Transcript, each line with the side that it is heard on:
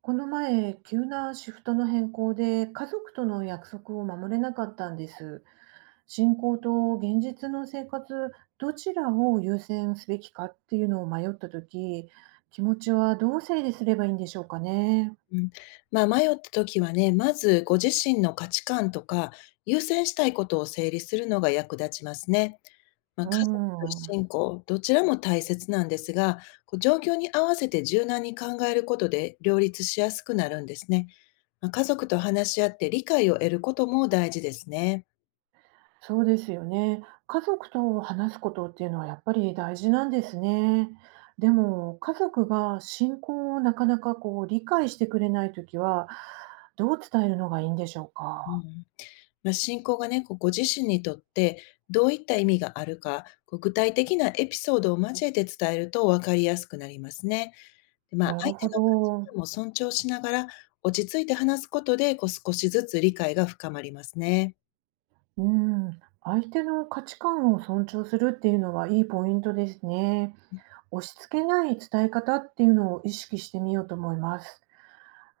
right: この前、急なシフトの変更で家族との約束を守れなかったんです。信仰と現実の生活、どちらを優先すべきかっていうのを迷った時、気持ちはどう整理すればいいんでしょうかね。
left: うん、まあ、迷った時はね、まずご自身の価値観とか、優先したいことを整理するのが役立ちますね。まあ、
right: う
left: 家族と
right: ん、
left: 信仰、どちらも大切なんですが、こう状況に合わせて柔軟に考えることで両立しやすくなるんですね。まあ、家族と話し合って理解を得ることも大事ですね。
right: そうですよね。家族と話すことっていうのはやっぱり大事なんですね。でも、家族が信仰をなかなか理解してくれない時は、どう伝えるのがいいんでしょう
left: う
right: か。
left: ん。まあ、信仰がね、こうご自身にとってどういった意味があるか、こう具体的なエピソードを交えて伝えると分かりやすくなりますね。で、まあ、
right: なる
left: 相手
right: ほ
left: の価値
right: ど。
left: 観も尊重しながら、落ち着いて話すことで、こう、少しずつ理解が深まりますね。
right: うん。相手の価値観を尊重するっていうのはいいポイントですね。押し付けない伝え方っていうのを意識してみようと思います。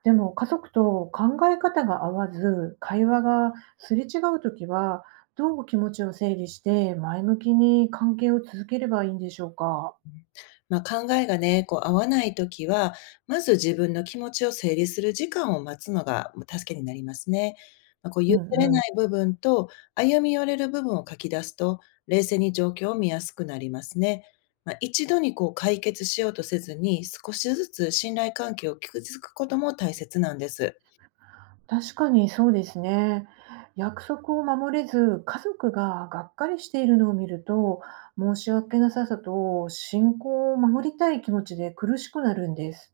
right: でも家族と考え方が合わず、会話がすれ違うときは、どう気持ちを整理して前向きに関係を続ければいいんでしょうか。
left: うん、まあ、考えがね、こう、合わないときは、まず自分の気持ちを整理する時間を待つのがまあ助けになりますね。まあ、こう、
right: う
left: 譲
right: ん
left: れ
right: う
left: ない
right: ん。
left: 部分と、歩み寄れる部分を書き出すと、冷静に状況を見やすくなりますね。まあ、一度にこう解決しようとせずに、少しずつ信頼関係を築くことも大切なんです。
right: 確かにそうですね。約束を守れず、家族ががっかりしているのを見ると、申し訳なささと信仰を守りたい気持ちで苦しくなるんです。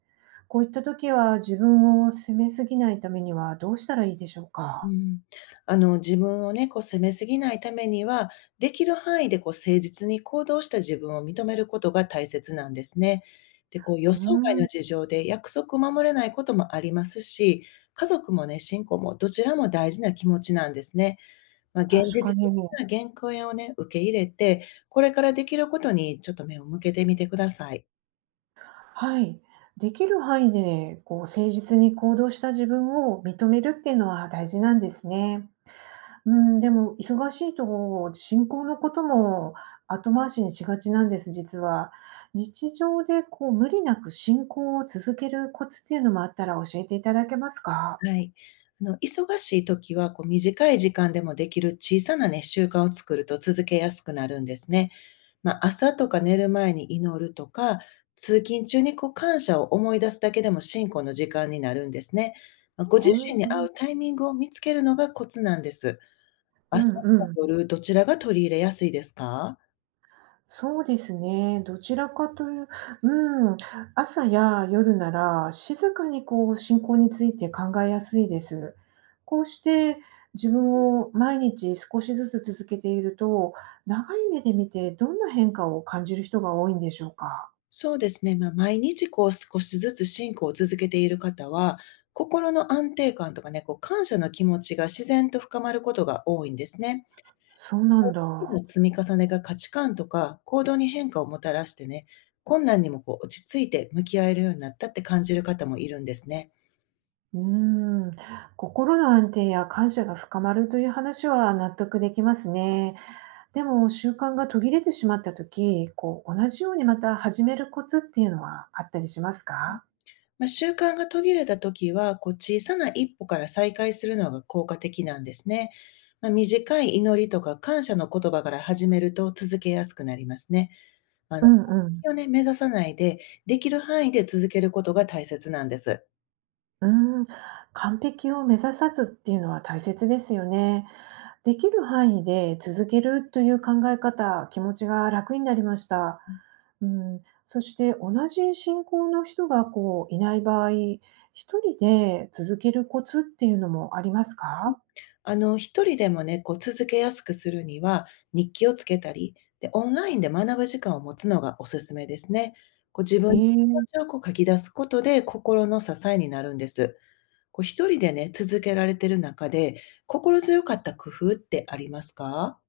right: こういった時は自分を責めすぎないためにはどうしたらいいでしょう
left: う
right: か。
left: ん、あの自分をね、こう責めすぎないためには、できる範囲でこう誠実に行動した自分を認めることが大切なんですね。で、こう予
right: う
left: 想外の
right: ん、
left: 事情で約束を守れないこともありますし、家族もね、信仰もどちらも大事な気持ちなんですね。まあ、現
right: 確
left: 実
right: かに。
left: 的な限界をね、受け入れて、これからできることにちょっと目を向けてみてください。
right: はい。できる範囲でね、誠実に行動した自分を認めるっていうのは大事なんですね。うん、でも忙しいと進行のことも後回しにしがちなんです、実は。日常で無理なく進行を続けるコツっていうのもあったら教えていただけますか？
left: はい。あの忙しい時はこう短い時間でもできる小さな、ね、習慣を作ると続けやすくなるんですね。まあ、朝とか寝る前に祈るとか、通勤中にこう感謝を思い出すだけでも信仰の時間になるんですね。まあ、ご自
right: ほ
left: 身に合
right: ん、
left: うタイミングを見つけるのがコツなんです。
right: う
left: 朝か
right: んうん、
left: 夜、どちらが取り入れやすいですか？
right: そうですね。どちらかという、うん、朝や夜なら静かに進行について考えやすいです。こうして自分を毎日少しずつ続けていると、長い目で見てどんな変化を感じる人が多いんでしょうか。
left: そうですね、まあ、毎日こう少しずつ進行を続けている方は、心の安定感とかね、こう感謝の気持ちが自然と深まることが多いんですね。
right: そうなん
left: 日々
right: だ。
left: の積み重ねが価値観とか行動に変化をもたらしてね、困難にもこう落ち着いて向き合えるようになったって感じる方もいるんですね。
right: うーん、心の安定や感謝が深まるという話は納得できますね。でも習慣が途切れてしまった時、こう同じようにまた始めるコツっていうのはあったりしますか？
left: まあ、習慣が途切れた時は、こう小さな一歩から再開するのが効果的なんですね。まあ、短い祈りとか感謝の言葉から始めると続けやすくなりますね。まあ
right: う
left: の、
right: ん
left: 完
right: うん。
left: 璧をね、目指さないで、できる範囲で続けることが大切なんです。
right: うーん、完璧を目指さずっていうのは大切ですよね。できる範囲で続けるという考え方、気持ちが楽になりました。うん、そして同じ信仰の人がいない場合、一人で続けるコツっていうのもありますか？
left: あの、一人でもね、こう続けやすくするには、日記をつけたり、で、オンラインで学ぶ時間を持つのがおすすめですね。こう自分
right: へ
left: の気持
right: え。
left: ちをこう書き出すことで心の支えになるんです。こう一人でね、続けられてる中で、心強かった工夫ってありますか？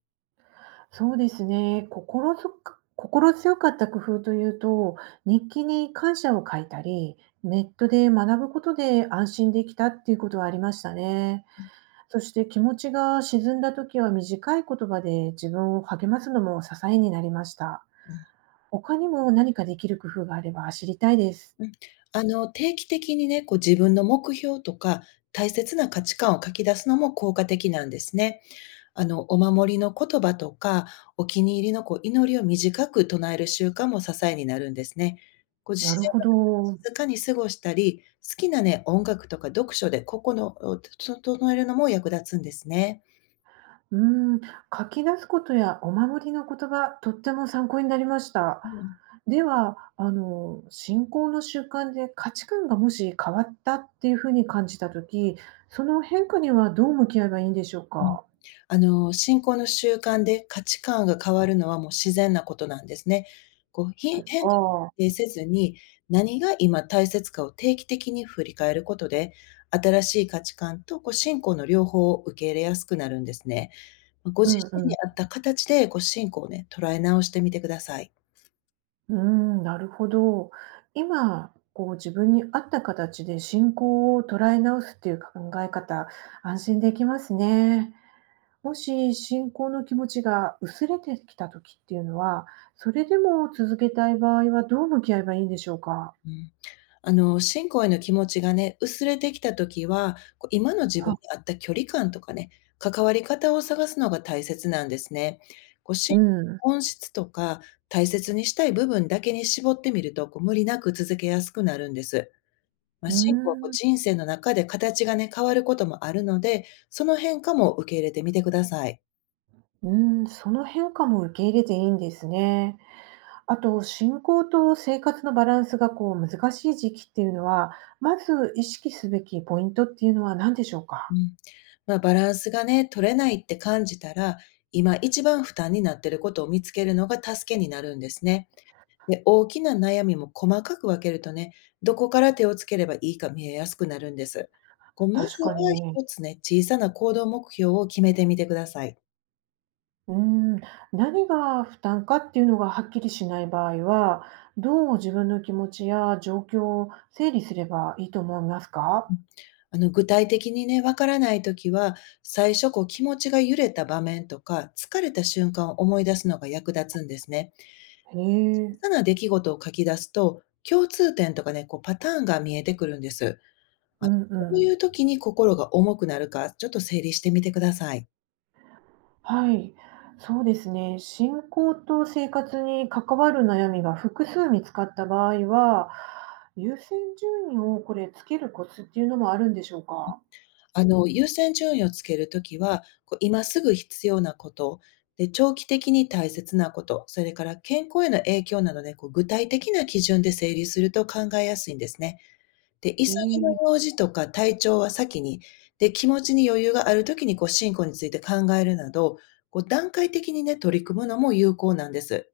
right: そうですね。心強かった工夫というと、日記に感謝を書いたり、ネットで学ぶことで安心できたっていうことはありましたね。そして気持ちが沈んだ時は短い言葉で自分を励ますのも支えになりました。
left: う
right: 他にも何かできる工夫があれば知りたいです。
left: んうん。あの、定期的にね、こう自分の目標とか、大切な価値観を書き出すのも効果的なんですね。あの、お守りの言葉とか、お気に入りのこう祈りを短く唱える習慣も支えになるんですね。ご自
right: なる
left: 身
right: ほ
left: が
right: ど。
left: 静かに過ごしたり、好きなね、音楽とか読書で心を整えるのも役立つんですね。
right: うーん、書き出すことやお守りの言葉、とっても参考になりました。
left: うん。
right: では、信仰の習慣で価値観がもし変わったっていうふうに感じたとき、その変化にはどう向き合えばいいんでしょう
left: うん。
right: か。
left: あの、信仰の習慣で価値観が変わるのはもう自然なことなんですね。こう、変化
right: ああ、
left: にせずに、何が今大切かを定期的に振り返ることで、新しい価値観とこう信仰の両方を受け入れやすくなるんですね。ご
right: う
left: 自
right: ん
left: 身
right: う
left: に合
right: ん。
left: った形でこう信仰をね、捉え直してみてください。
right: うん、なるほど。今、こう自分に合った形で信仰を捉え直すっていう考え方、安心できますね。もし信仰の気持ちが薄れてきた時っていうのは、それでも続けたい場合はどう向き合えばいいんでしょうか？
left: うん。あの、信仰への気持ちがね、薄れてきた時は、こう今の自分に
right: は、
left: 合った距離感とかね、関わり方を探すのが大切なんですね。こう
right: うん。
left: 本質とか大切にしたい部分だけに絞ってみると、こう無理なく続けやすくなるんです。まあ、
right: うー
left: 信仰はこう
right: ん。
left: 人生の中で形がね、変わることもあるので、その変化も受け入れてみてください。
right: うーん、その変化も受け入れていいんですね。あと信仰と生活のバランスが難しい時期っていうのは、まず意識すべきポイントっていうのは何でしょう
left: う
right: か？
left: ん。まあ、バランスがね、取れないって感じたら、今一番負担になっていることを見つけるのが助けになるんですね。で、大きな悩みも細かく分けるとね、どこから手をつければいいか見えやすくなるんです。こう、ま
right: 確
left: ずは
right: かに。
left: 一つね、小さな行動目標を決めてみてください。
right: うーん、何が負担かっていうのがはっきりしない場合は、どう自分の気持ちや状況を整理すればいいと思います
left: う
right: か？
left: ん、あの、具体的にね、わからないときは、最初こう気持ちが揺れた場面とか、疲れた瞬間を思い出すのが役立つんですね。
right: へ
left: 小
right: え、
left: さな出来事を書き出すと、共通点とかね、こうパターンが見えてくるんです。あ、
right: う
left: こ
right: ん
left: う
right: う
left: いう
right: ん。
left: 時に心が重くなるか、ちょっと整理してみてください。
right: はい、そうですね。信仰と生活に関わる悩みが複数見つかった場合は、優先順位をこれつけるコツっていうのもあるんでしょうか？
left: あの、優先順位をつけるときは、こう今すぐ必要なこと、で、長期的に大切なこと、それから健康への影響などね、こう具体的な基準で整理すると考えやすいんですね。で、急
right: へ
left: ぎの
right: え、
left: 用事とか体調は先に、で、気持ちに余裕があるときにこう進行について考えるなど、こう段階的にね、取り組むのも有効なんです。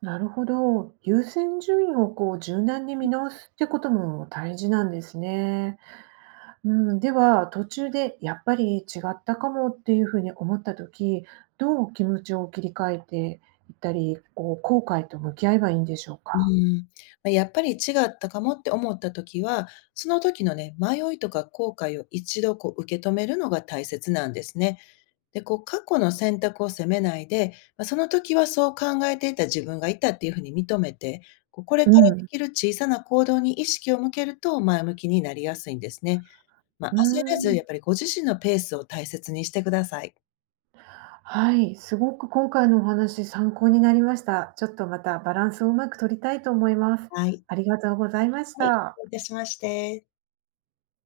right: なるほど。優先順位を柔軟に見直すってことも大事なんですね。うん、では途中でやっぱり違ったかもっていうふうに思った時、どう気持ちを切り替えていったり、こう後悔と向き合えばいいんでしょう
left: う
right: か？
left: ん。ま、やっぱり違ったかもって思った時は、その時のね、迷いとか後悔を一度こう受け止めるのが大切なんですね。で、こう過去の選択を責めないで、まあ、その時はそう考えていた自分がいたっていうふうに認めて、こうこれ
right: う
left: から
right: ん、
left: で
right: う
left: きる小さな行動に意識を向けると前向きになりやすいんですね。まあ、
right: ー
left: 焦らず
right: ん、
left: やっぱりご自身のペースを大切にしてください。
right: はい、すごく今回のお話参考になりました。ちょっとまたバランスをうまく取りたいと思います。
left: はい。
right: ありがとうございまし
left: はい、
right: た。
left: どういたしまして。